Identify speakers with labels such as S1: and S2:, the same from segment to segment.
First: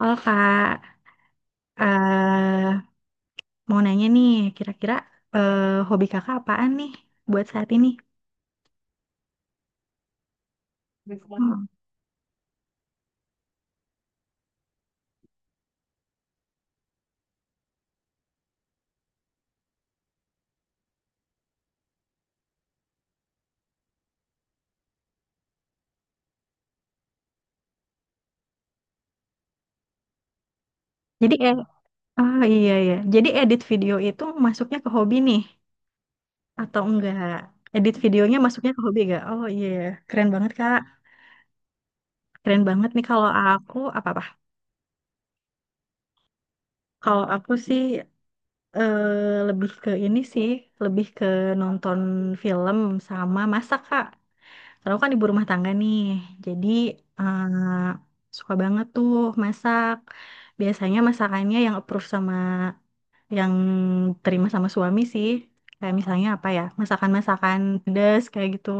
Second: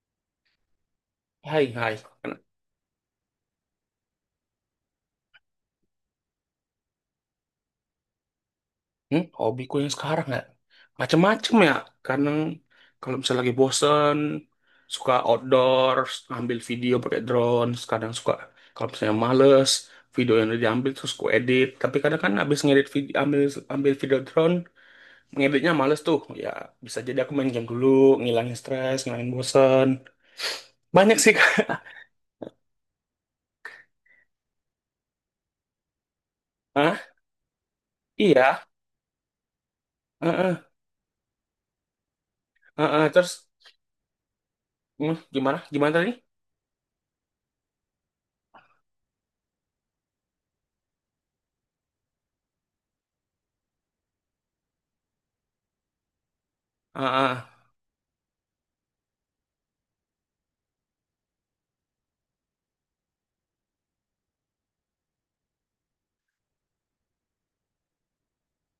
S1: Oh kak,
S2: Hai, hai.
S1: eh mau nanya nih, kira-kira eh, hobi kakak apaan nih buat saat ini?
S2: Hobiku yang sekarang ya, macem-macem
S1: Hmm.
S2: ya. Kadang kalau misalnya lagi bosen, suka outdoor, ambil video pakai drone. Kadang suka, kalau misalnya males, video yang udah diambil terus ku edit. Tapi kadang kan abis ngedit video, ambil video drone, ngeditnya males tuh. Ya, bisa jadi aku main game dulu, ngilangin stres, ngilangin bosen. Banyak sih,
S1: Jadi
S2: Kak.
S1: oh iya ya, jadi edit video itu masuknya ke hobi nih atau
S2: Hah?
S1: enggak? Edit videonya
S2: Iya.
S1: masuknya ke hobi enggak? Oh iya, iya. Keren banget
S2: Heeh.
S1: kak, keren banget nih
S2: Heeh.
S1: kalau
S2: Terus,
S1: aku apa apa?
S2: gimana? Gimana tadi?
S1: Kalau aku sih lebih ke ini sih, lebih ke nonton film sama masak kak. Kalau aku kan ibu rumah tangga nih, jadi
S2: Heeh.
S1: eh, suka banget tuh masak. Biasanya masakannya yang approve sama yang terima sama suami sih. Kayak misalnya apa ya, masakan-masakan pedas kayak gitu.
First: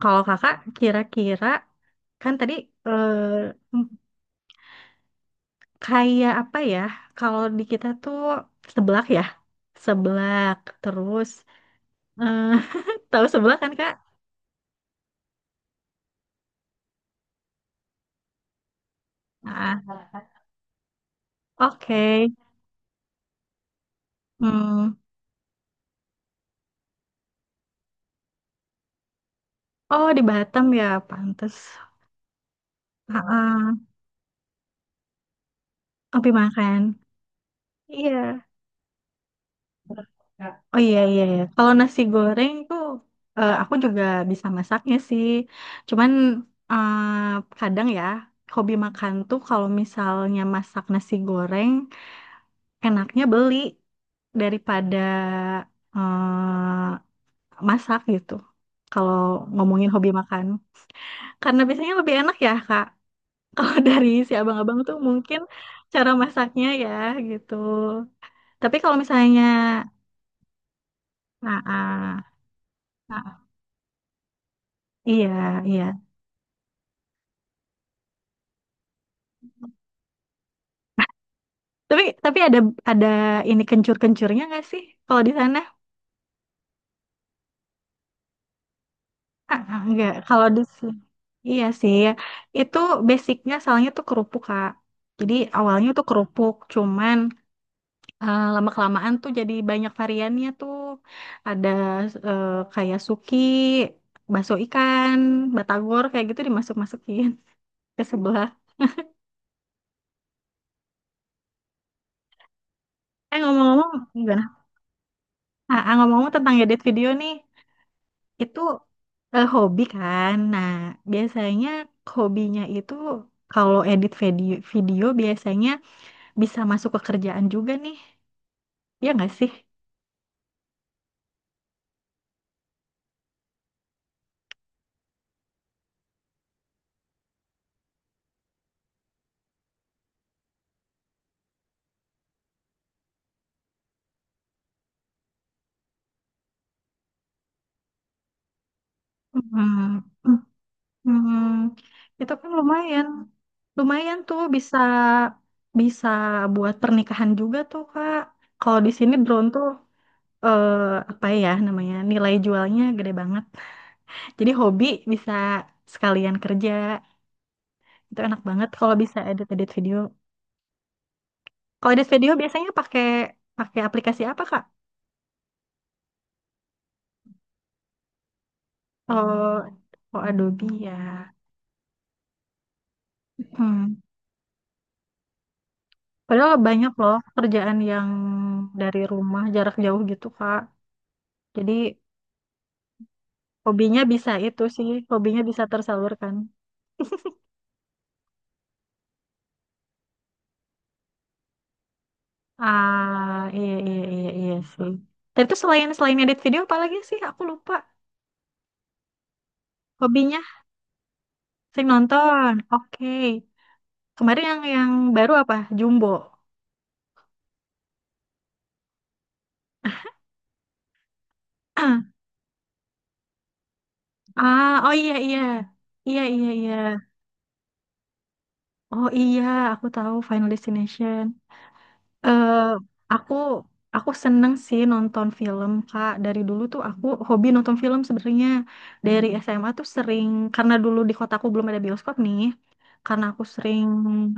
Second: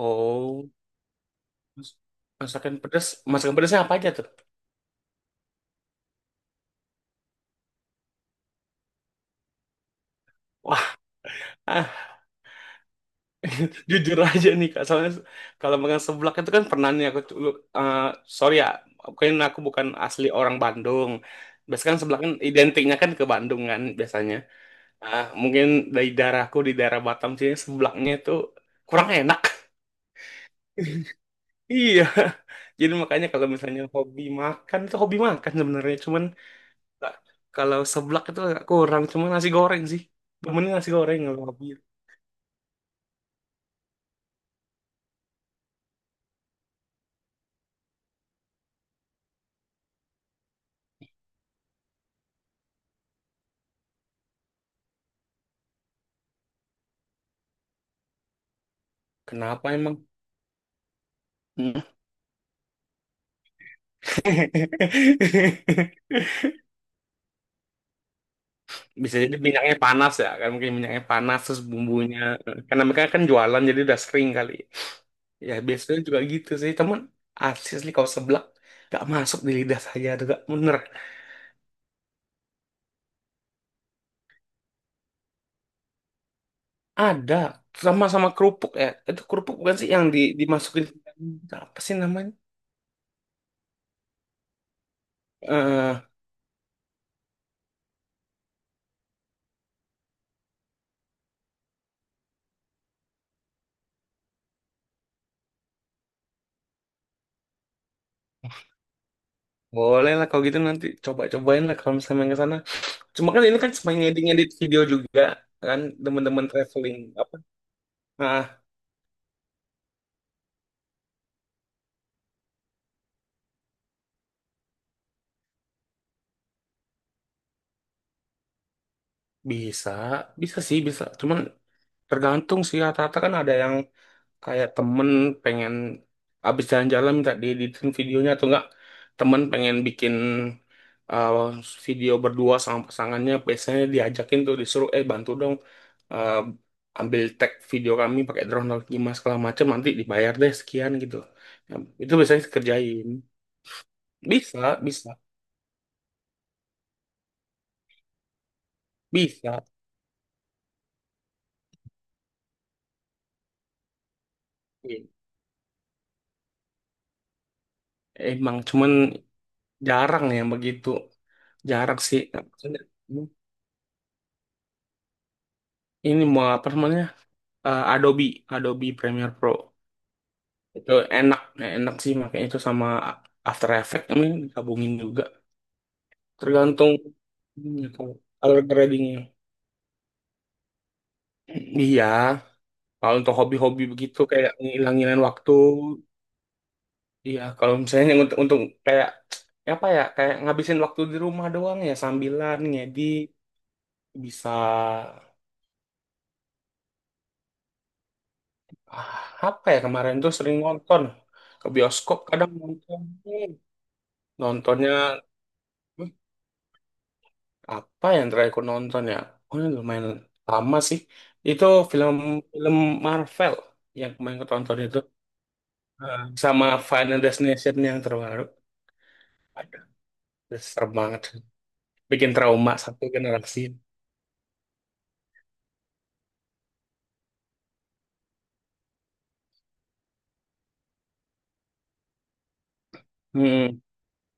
S1: Kalau kakak kira-kira
S2: Mas-
S1: kan tadi
S2: Masakan pedas,
S1: eh,
S2: masakan pedasnya
S1: m-
S2: apa aja tuh?
S1: kayak apa ya? Kalau di kita tuh seblak ya, seblak
S2: Wah,
S1: terus
S2: ah,
S1: eh, tahu seblak kan kak?
S2: jujur aja nih Kak, soalnya kalau makan seblak itu kan pernah nih aku dulu, eh, sorry ya, mungkin aku
S1: Ah,
S2: bukan asli orang Bandung. Biasanya kan seblak
S1: oke.
S2: kan identiknya kan ke Bandung kan biasanya.
S1: Hmm.
S2: Ah, mungkin dari daerahku di daerah Batam sini seblaknya itu kurang enak.
S1: Oh, di Batam ya, pantes.
S2: Iya, jadi makanya kalau
S1: Heeh,
S2: misalnya hobi makan itu hobi makan sebenarnya, cuman
S1: ngopi makan.
S2: nah, kalau seblak itu
S1: Iya.
S2: agak kurang, cuman nasi goreng sih. Temennya
S1: Oh
S2: nasi
S1: iya
S2: goreng
S1: iya iya.
S2: kalau hobi.
S1: Kalau nasi goreng tuh aku juga bisa masaknya sih. Cuman eh, kadang ya hobi makan tuh kalau misalnya masak nasi goreng enaknya beli daripada eh, masak gitu. Kalau
S2: Kenapa
S1: ngomongin
S2: emang?
S1: hobi makan. Karena
S2: Hmm.
S1: biasanya lebih enak ya, Kak. Kalau dari si abang-abang tuh mungkin cara masaknya ya gitu. Tapi kalau
S2: Bisa jadi
S1: misalnya,
S2: minyaknya panas ya, kan mungkin minyaknya panas
S1: nah,
S2: terus
S1: ah,
S2: bumbunya. Karena mereka
S1: nah,
S2: kan
S1: ah.
S2: jualan jadi udah sering kali.
S1: Iya,
S2: Ya
S1: iya.
S2: biasanya juga gitu sih, teman. Asli kalau seblak gak masuk di lidah saya tuh gak bener.
S1: Tapi ada ini kencur-kencurnya nggak sih kalau di sana?
S2: Ada sama sama kerupuk ya. Itu kerupuk
S1: Ah,
S2: bukan
S1: ah,
S2: sih yang
S1: nggak.
S2: di,
S1: Kalau di
S2: dimasukin
S1: sini, iya
S2: apa sih
S1: sih.
S2: namanya?
S1: Itu basicnya soalnya tuh kerupuk Kak. Jadi awalnya
S2: Eh,
S1: tuh kerupuk, cuman lama-kelamaan tuh jadi banyak variannya tuh. Ada eh, kayak suki, bakso ikan, batagor kayak gitu dimasuk-masukin ke sebelah.
S2: Boleh lah kalau gitu nanti coba-cobain lah kalau misalnya main ke sana. Cuma kan ini kan cuma
S1: Ngomong-ngomong, gimana?
S2: ngedit-ngedit video juga
S1: Ah,
S2: kan
S1: ah, ngomong-ngomong
S2: teman-teman
S1: tentang edit
S2: traveling
S1: video nih,
S2: apa, eh,
S1: itu hobi kan. Nah, biasanya hobinya itu kalau edit video biasanya bisa masuk ke kerjaan juga nih. Ya nggak sih?
S2: bisa, bisa sih, bisa. Cuman tergantung sih, rata-rata kan ada yang kayak temen pengen abis jalan-jalan minta dieditin videonya atau enggak. Temen pengen bikin uh, video berdua sama pasangannya, biasanya diajakin tuh disuruh, eh bantu dong, uh, ambil tag video kami pakai drone atau gimana segala macam, nanti
S1: Hmm.
S2: dibayar deh sekian gitu.
S1: Hmm,
S2: Ya, itu
S1: itu
S2: biasanya
S1: kan lumayan,
S2: kerjain.
S1: lumayan tuh
S2: Bisa,
S1: bisa
S2: bisa,
S1: bisa buat pernikahan juga tuh Kak. Kalau di sini drone
S2: bisa.
S1: tuh eh, apa ya namanya nilai jualnya gede banget. Jadi hobi
S2: Iya.
S1: bisa sekalian kerja, itu enak
S2: Emang
S1: banget
S2: cuman
S1: kalau bisa edit-edit video.
S2: jarang yang begitu.
S1: Kalau
S2: Jarak
S1: edit
S2: sih.
S1: video biasanya
S2: Maksudnya,
S1: pakai pakai aplikasi apa Kak?
S2: ini mau apa namanya? Eh, Adobe, Adobe Premiere Pro.
S1: Oh, oh Adobe
S2: Itu
S1: ya.
S2: enak, enak sih makanya itu sama After
S1: Hmm.
S2: Effects ini digabungin juga.
S1: Padahal banyak
S2: Tergantung
S1: loh kerjaan
S2: ini
S1: yang
S2: kalau color
S1: dari
S2: gradingnya.
S1: rumah jarak jauh gitu Kak. Jadi
S2: Iya, kalau untuk hobi-hobi
S1: hobinya
S2: begitu
S1: bisa
S2: kayak
S1: itu sih,
S2: ngilangin
S1: hobinya
S2: waktu,
S1: bisa tersalurkan.
S2: iya kalau misalnya yang untuk kayak ya apa ya, kayak ngabisin waktu di rumah doang ya sambilan ngedit
S1: Ah, iya iya iya
S2: bisa.
S1: iya sih. Tapi itu selain selain edit video apa lagi sih? Aku lupa.
S2: Ah, apa ya kemarin tuh
S1: Hobinya
S2: sering nonton ke
S1: sering
S2: bioskop kadang
S1: nonton.
S2: nonton.
S1: Oke.
S2: Hmm.
S1: Kemarin yang
S2: Nontonnya
S1: yang baru apa? Jumbo.
S2: hmm, apa yang terakhir aku nonton ya, oh ini lumayan lama sih itu film film Marvel yang kemarin aku tonton
S1: Ah, oh
S2: itu.
S1: iya iya. Iya
S2: Ah,
S1: iya
S2: sama
S1: iya.
S2: Final Destination yang terbaru.
S1: Oh iya,
S2: Aduh,
S1: aku tahu Final
S2: itu serem
S1: Destination.
S2: banget bikin
S1: Eh,
S2: trauma satu
S1: aku
S2: generasi.
S1: aku seneng sih nonton film Kak. Dari dulu tuh aku hobi nonton film sebenarnya. Dari SMA tuh sering karena dulu di kotaku belum ada bioskop nih. Karena aku
S2: Hmm.
S1: sering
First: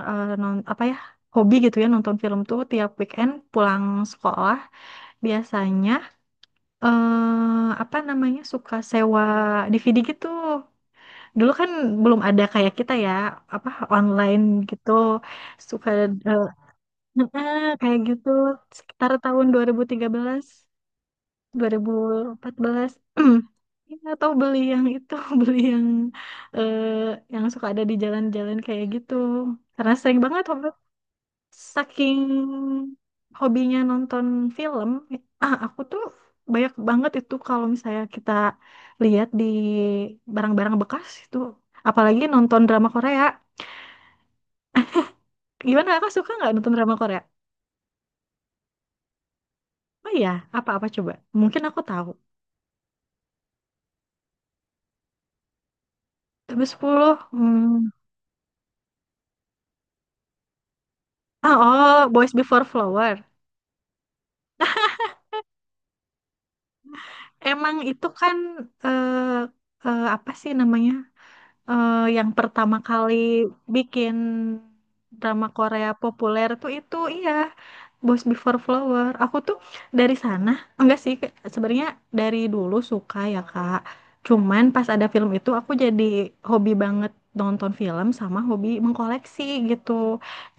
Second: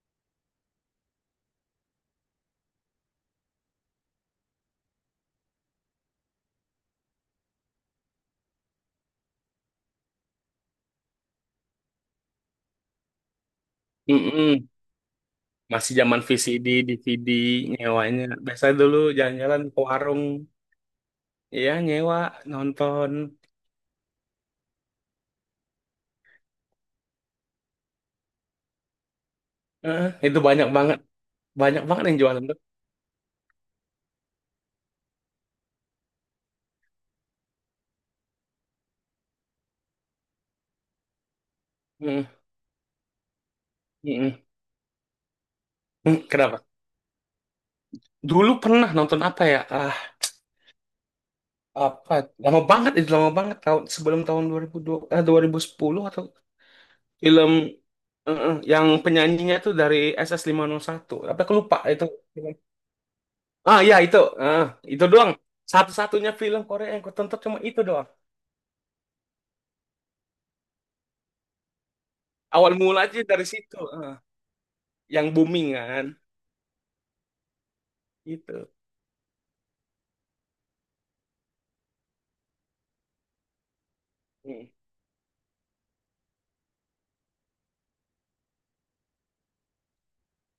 S1: eh, non apa ya hobi gitu ya nonton film tuh tiap weekend pulang sekolah biasanya apa namanya suka sewa DVD gitu. Dulu kan belum ada kayak kita ya apa online
S2: Mm-mm.
S1: gitu suka
S2: Masih zaman
S1: eh,
S2: VCD DVD
S1: Heeh, kayak
S2: nyewanya
S1: gitu
S2: biasa dulu
S1: sekitar tahun dua
S2: jalan-jalan
S1: dua
S2: ke
S1: ribu ribu tiga
S2: warung,
S1: belas dua
S2: ya
S1: ribu
S2: nyewa
S1: empat belas
S2: nonton.
S1: Ya, atau beli yang itu, beli yang eh, suka ada di jalan-jalan kayak gitu. Karena
S2: Heeh,
S1: sering
S2: itu
S1: banget hobi,
S2: banyak banget yang jualan tuh.
S1: saking hobinya nonton film. Ah, aku tuh banyak banget itu kalau misalnya kita lihat di barang-barang bekas itu, apalagi
S2: Heeh,
S1: nonton drama Korea.
S2: heeh.
S1: Gimana kakak suka nggak
S2: Kenapa?
S1: nonton drama Korea?
S2: Dulu pernah nonton apa ya? Ah,
S1: Oh iya, apa-apa coba. Mungkin aku tahu.
S2: apa? Lama banget itu lama banget tahun sebelum tahun 2002, eh, 2010 atau
S1: Sampai 10.
S2: film,
S1: Hmm.
S2: heeh, yang penyanyinya tuh dari ss satu. Apa aku lupa
S1: Ah,
S2: itu.
S1: oh, Boys Before Flower.
S2: Ah iya itu, ah, itu doang. Satu-satunya film Korea yang aku tonton cuma
S1: Emang
S2: itu
S1: itu
S2: doang.
S1: kan eh, apa sih namanya? Yang
S2: Awal
S1: pertama
S2: mula
S1: kali
S2: aja dari situ,
S1: bikin
S2: ah. Yang
S1: drama
S2: booming
S1: Korea
S2: kan,
S1: populer tuh itu iya. Boys Before
S2: itu.
S1: Flower. Aku tuh dari sana, enggak sih, sebenarnya dari dulu suka ya, Kak. Cuman
S2: Hmm.
S1: pas ada film itu aku jadi hobi banget nonton film sama hobi mengkoleksi gitu.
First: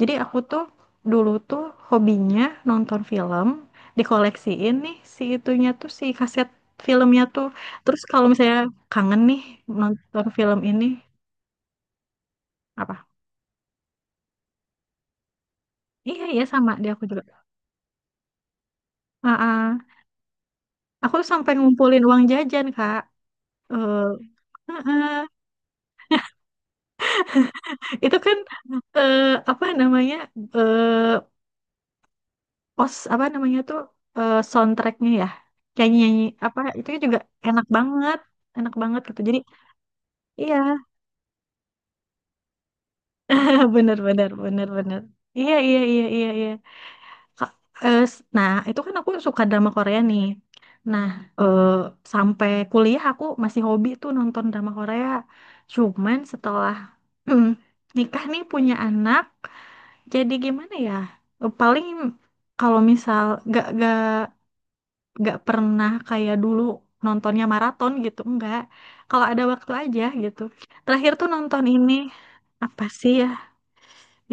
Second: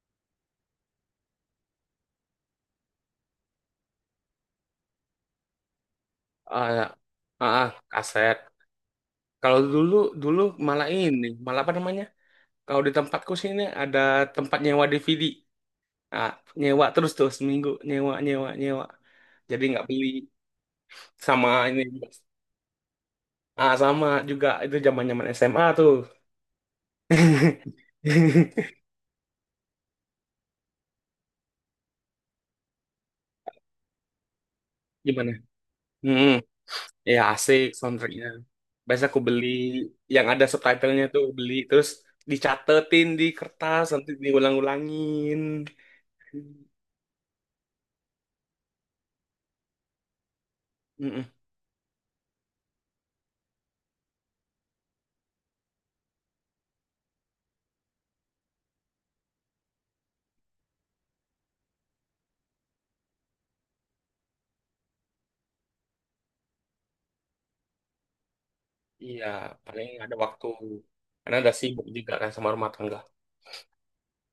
S1: Jadi aku tuh dulu tuh hobinya nonton film, dikoleksiin nih si itunya tuh si kaset
S2: Ah, ya.
S1: filmnya tuh.
S2: Ah, ah,
S1: Terus kalau
S2: kaset.
S1: misalnya kangen nih
S2: Kalau dulu
S1: nonton
S2: dulu
S1: film ini
S2: malah ini, malah apa namanya? Kalau di
S1: apa?
S2: tempatku sini ada tempat nyewa DVD.
S1: Iya,
S2: Nah,
S1: iya sama
S2: nyewa
S1: dia aku
S2: terus
S1: juga.
S2: tuh seminggu nyewa nyewa nyewa.
S1: Ah,
S2: Jadi nggak
S1: ah.
S2: beli
S1: Aku tuh
S2: sama
S1: sampai
S2: ini.
S1: ngumpulin uang jajan, Kak.
S2: Ah, sama
S1: Eh,
S2: juga itu zaman-zaman
S1: Heeh.
S2: SMA tuh.
S1: Itu kan eh, apa namanya eh pos apa namanya tuh soundtracknya ya,
S2: Gimana?
S1: nyanyi-nyanyi
S2: Hmm,
S1: apa itu kan juga
S2: ya asik
S1: enak banget
S2: soundtracknya.
S1: enak banget
S2: Biasa aku
S1: gitu jadi
S2: beli yang ada
S1: iya.
S2: subtitlenya tuh beli terus dicatetin di kertas
S1: Bener
S2: nanti
S1: bener bener bener,
S2: diulang-ulangin.
S1: iya iya iya iya iya. Ka- nah itu kan aku suka drama Korea nih, nah
S2: Hmm, hmm.
S1: eh, sampai kuliah aku masih hobi tuh nonton drama Korea cuman setelah nikah nih punya anak jadi gimana ya paling kalau misal gak gak gak pernah kayak dulu nontonnya maraton gitu enggak, kalau
S2: Iya,
S1: ada waktu
S2: paling
S1: aja
S2: ada
S1: gitu.
S2: waktu.
S1: Terakhir tuh
S2: Karena ada
S1: nonton
S2: sibuk
S1: ini
S2: juga kan sama rumah
S1: apa
S2: tangga.
S1: sih ya,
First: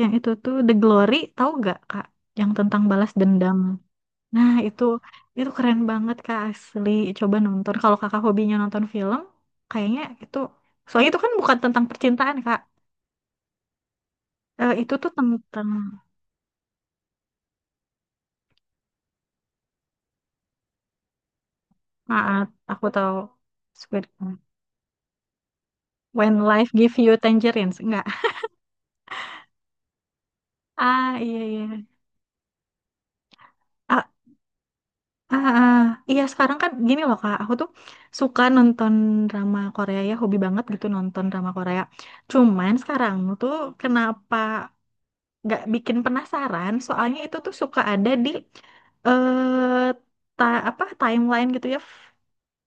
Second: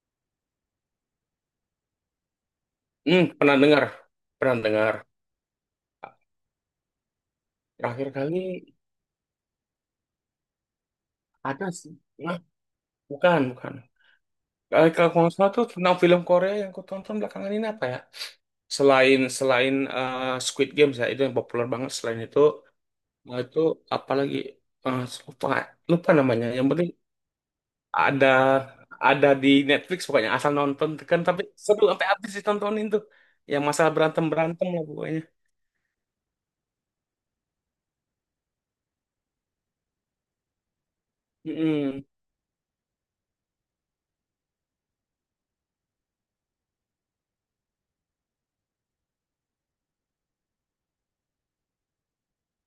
S1: yang itu tuh The Glory, tahu gak Kak, yang tentang balas
S2: Pernah
S1: dendam,
S2: dengar.
S1: nah
S2: Pernah
S1: itu
S2: dengar.
S1: itu keren banget Kak asli. Coba nonton kalau
S2: Terakhir
S1: Kakak
S2: kali
S1: hobinya nonton film, kayaknya itu soalnya itu kan bukan
S2: ada
S1: tentang
S2: sih.
S1: percintaan
S2: Nah,
S1: Kak.
S2: bukan, bukan. Kali
S1: Itu
S2: kalau
S1: tuh
S2: nggak salah tuh
S1: tentang,
S2: tentang film Korea yang aku tonton belakangan ini apa ya? Selain selain eh, Squid Games ya, itu yang populer banget. Selain itu,
S1: maaf aku tahu
S2: nah itu
S1: Squid
S2: apalagi,
S1: Game.
S2: eh, lupa lupa
S1: When
S2: namanya. Yang
S1: life
S2: penting
S1: give you tangerines, enggak.
S2: ada ada di Netflix pokoknya asal nonton
S1: Ah,
S2: kan
S1: iya
S2: tapi
S1: iya.
S2: seru sampai habis ditontonin tuh. Yang masalah
S1: Ah,
S2: berantem berantem lah pokoknya.
S1: ah, ah. Ah. Iya, sekarang kan gini loh Kak, aku tuh suka nonton drama Korea ya, hobi banget gitu nonton drama Korea.
S2: Mm-mm.
S1: Cuman sekarang tuh kenapa nggak bikin penasaran? Soalnya itu tuh suka ada di eh ta apa timeline gitu ya,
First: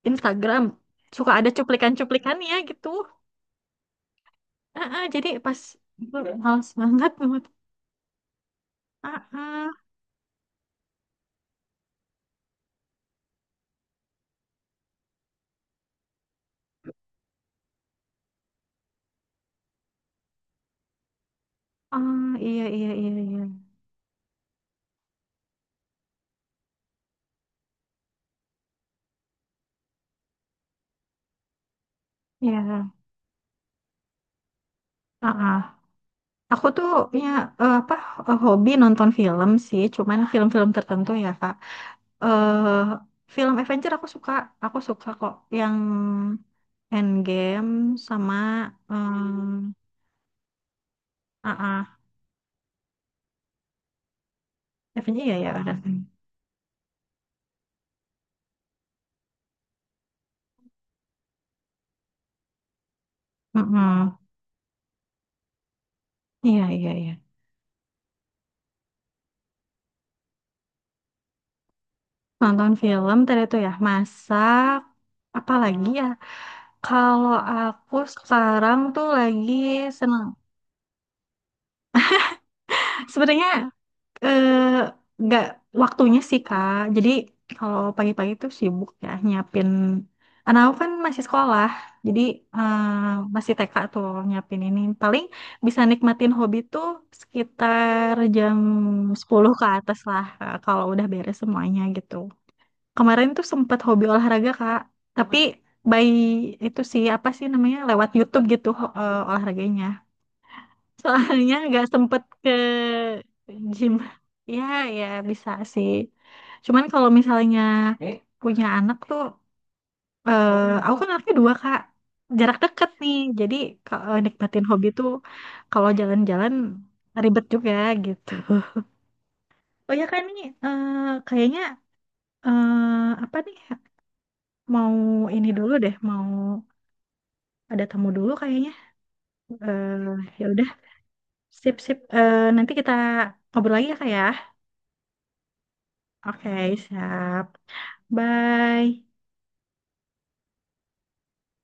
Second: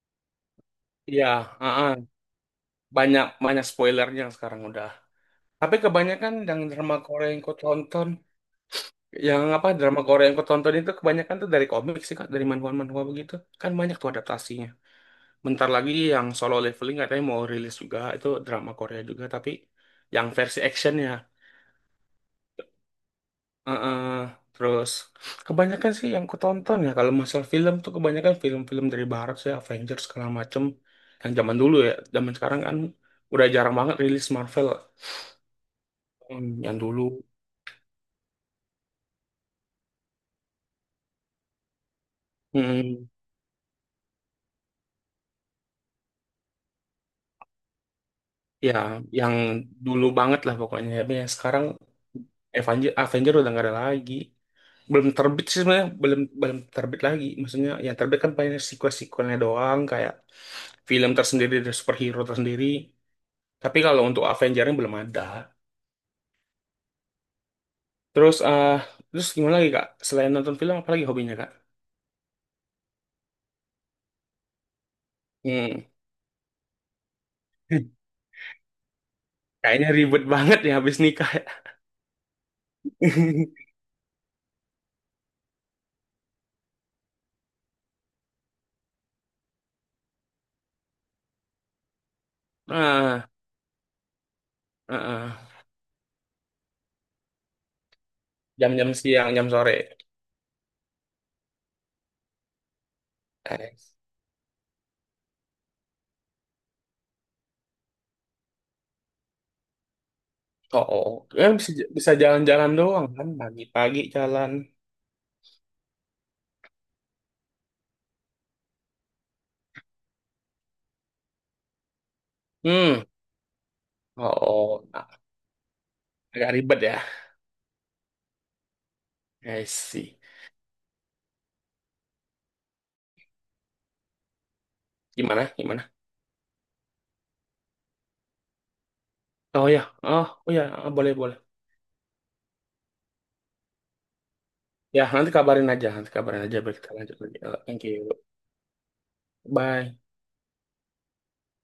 S1: Instagram.
S2: Iya,
S1: Suka ada
S2: ah-ah.
S1: cuplikan-cuplikannya gitu.
S2: Banyak banyak spoilernya sekarang
S1: Ah,
S2: udah.
S1: ah, jadi pas
S2: Tapi kebanyakan yang
S1: males
S2: drama
S1: banget,
S2: Korea
S1: banget.
S2: yang ku tonton,
S1: Ah,
S2: yang apa
S1: ah.
S2: drama Korea yang ku tonton itu kebanyakan tuh dari komik sih kak, dari manhwa-manhwa begitu. Kan banyak tuh adaptasinya. Bentar lagi yang Solo Leveling katanya mau rilis juga, itu drama Korea juga, tapi yang versi actionnya.
S1: Ah, iya iya iya iya.
S2: Heeh. Terus kebanyakan sih yang ku tonton ya kalau masalah film tuh kebanyakan film-film dari barat sih Avengers segala macem yang zaman dulu ya zaman sekarang kan
S1: Ya.
S2: udah jarang banget rilis Marvel.
S1: Ah. Aku
S2: Yang
S1: tuh
S2: dulu,
S1: punya eh, apa hobi nonton film sih, cuman film-film tertentu ya Kak. eh
S2: hmm,
S1: Film Avenger aku suka kok yang Endgame sama
S2: ya yang
S1: eh,
S2: dulu banget lah pokoknya tapi yang
S1: ah
S2: sekarang
S1: ah,
S2: Avenger Avenger udah nggak ada lagi, belum
S1: Avenger ya
S2: terbit
S1: ya
S2: sih
S1: ada.
S2: sebenarnya belum belum terbit lagi maksudnya yang terbit kan paling sequel-sequelnya doang kayak film tersendiri dari superhero tersendiri tapi kalau
S1: Mm-mm.
S2: untuk Avengernya belum ada.
S1: Iya iya iya.
S2: terus eh Terus gimana lagi kak, selain nonton film apa lagi hobinya kak?
S1: Nonton film tadi tuh ya masak apa
S2: hmm.
S1: lagi ya? Kalau aku sekarang tuh lagi
S2: Kayaknya ribet
S1: seneng.
S2: banget ya habis nikah ya.
S1: Sebenarnya Eh, nggak waktunya sih Kak. Jadi kalau pagi-pagi tuh sibuk ya nyiapin. Anak aku kan masih sekolah, jadi eh,
S2: Ah,
S1: masih TK tuh nyiapin ini.
S2: ah,
S1: Paling
S2: ah.
S1: bisa nikmatin hobi tuh sekitar jam
S2: Jam-jam siang jam
S1: 10 ke
S2: sore.
S1: atas lah Kak, kalau udah beres semuanya gitu. Kemarin tuh
S2: Eh,
S1: sempet hobi olahraga Kak, tapi by itu sih apa sih namanya lewat YouTube gitu olahraganya.
S2: Oh, oh. Kan
S1: Soalnya
S2: bisa
S1: nggak
S2: bisa
S1: sempet ke
S2: jalan-jalan doang kan
S1: gym.
S2: pagi-pagi jalan.
S1: Ya, ya bisa sih. Cuman kalau misalnya punya anak tuh, eh, aku kan anaknya dua Kak. Jarak deket
S2: Hmm.
S1: nih. Jadi kalau
S2: Oh,
S1: nikmatin hobi
S2: oh. Nah,
S1: tuh kalau
S2: agak
S1: jalan-jalan
S2: ribet ya.
S1: ribet juga gitu.
S2: I
S1: Oh ya
S2: see.
S1: kan nih, kayaknya apa nih? Mau ini
S2: Gimana?
S1: dulu
S2: Gimana?
S1: deh, mau ada tamu dulu kayaknya.
S2: Oh ya. Oh,
S1: Ya
S2: oh ya.
S1: udah,
S2: Ah, boleh, boleh.
S1: sip sip. Nanti kita ngobrol lagi ya Kak ya.
S2: Ya, nanti kabarin aja. Nanti kabarin
S1: Oke,
S2: aja biar kita lanjut lagi.
S1: siap.
S2: Thank you.
S1: Bye.
S2: Bye.